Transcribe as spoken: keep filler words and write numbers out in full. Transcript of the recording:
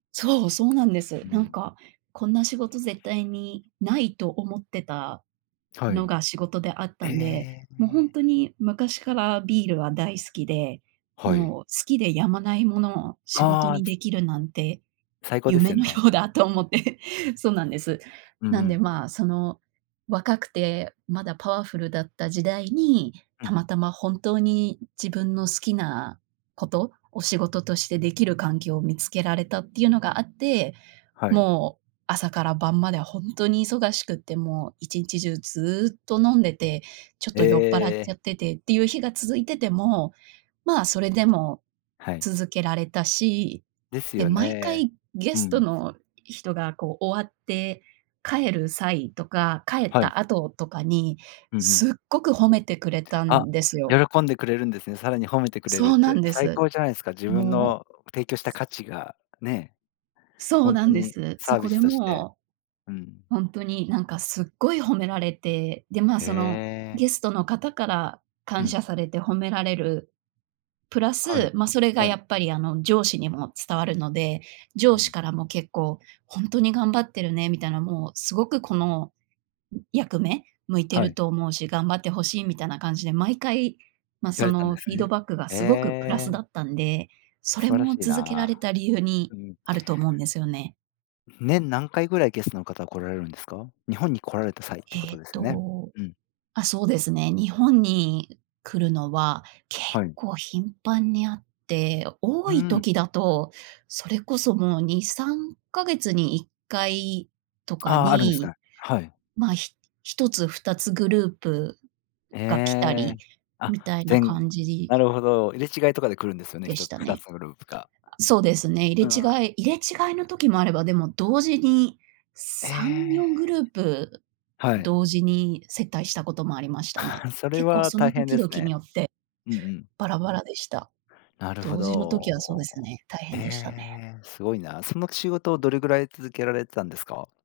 そう、そうなんです。うなんん。か、こんな仕事絶対にないと思ってたはのい。が仕事であっえたんで、ええもうほんえ。とに、昔からビールは大好きで、はい。もう好きでやまないものを仕事ああ。につできるなんて、最高です夢よのよね。うだと思ってそうなんです。うんうなんでん。まあ、その若くて、まだパワフルだった時代に、うんたうん。またま本当に自分の好きなことを、仕事としてできる環境を見つけられたっていうのがあって、はい。もう朝から晩まではほんとに忙しくって、もう一日中ずっと飲んでて、ちょっえと酔っぱらっえ。ちゃっててっていう日が続いてても、まあ、それでもはい。続けられたし、ですで、よ毎ね。回ゲうんうストん。の人がこう終わって帰る際とか、帰っはい。た後とかに、うんうん。すっごく褒めてくれたあ、んですよ。喜んでくれるんですね、さらに褒めてくれるそっうなて。んで最す。高じゃないすか。自分ものう。提供したす価値がね。そほうんなとんでにす。サそービこスでとしてもうんうん。う、ほんとになんかすっごい褒められて、で、まあ、へそのえ。ゲストの方からう感ん。謝されて褒められる。プラはス、い。ま、それがはい。やっぱりあの上司にも伝わるので、う上司ん。からも結構「ほんとに頑張ってるね」みたいな、もうすごく、この、うん、役目向いてはるい。と思うし、頑張って欲しいみたいな感じで、毎回、ま、言わそれたんのでフすィードね。バックがへすごくプラスだえ。ったんで、そ素れ晴らもしい続けらな。れた理由にうん。あると思うんですよね。年何回ぐらいゲストの方来られるんですか？日本に来られた際ってこえとっですね。とうん。あ、そうですね、日本に来るのは結はい。構頻繁にあって、う多ーいん。時だと、それこそもうにさんかげつにいっかいとかああ、あるんですに、か。はい。まあ、ひひとつふたつグループが来たえりえ。あ、みたいなぜんごぐ感じ。なるほど。入れ違いとかで来るんうですよね？でひしとつたふたね。つグループが。あ、そうですね、う入れ違んうん。い入れ違いの時もあれば、でも同時にえさんよんグえ。ループはい。同時に接待したこともありましたね。それ結構はそ大の変時で々すにね。よってうんうん。バラバラでした。なるほ同時の時はそうでど。すね、大え変でしたね。え、すごいな。その仕事をどれぐらい続けられてたんですか？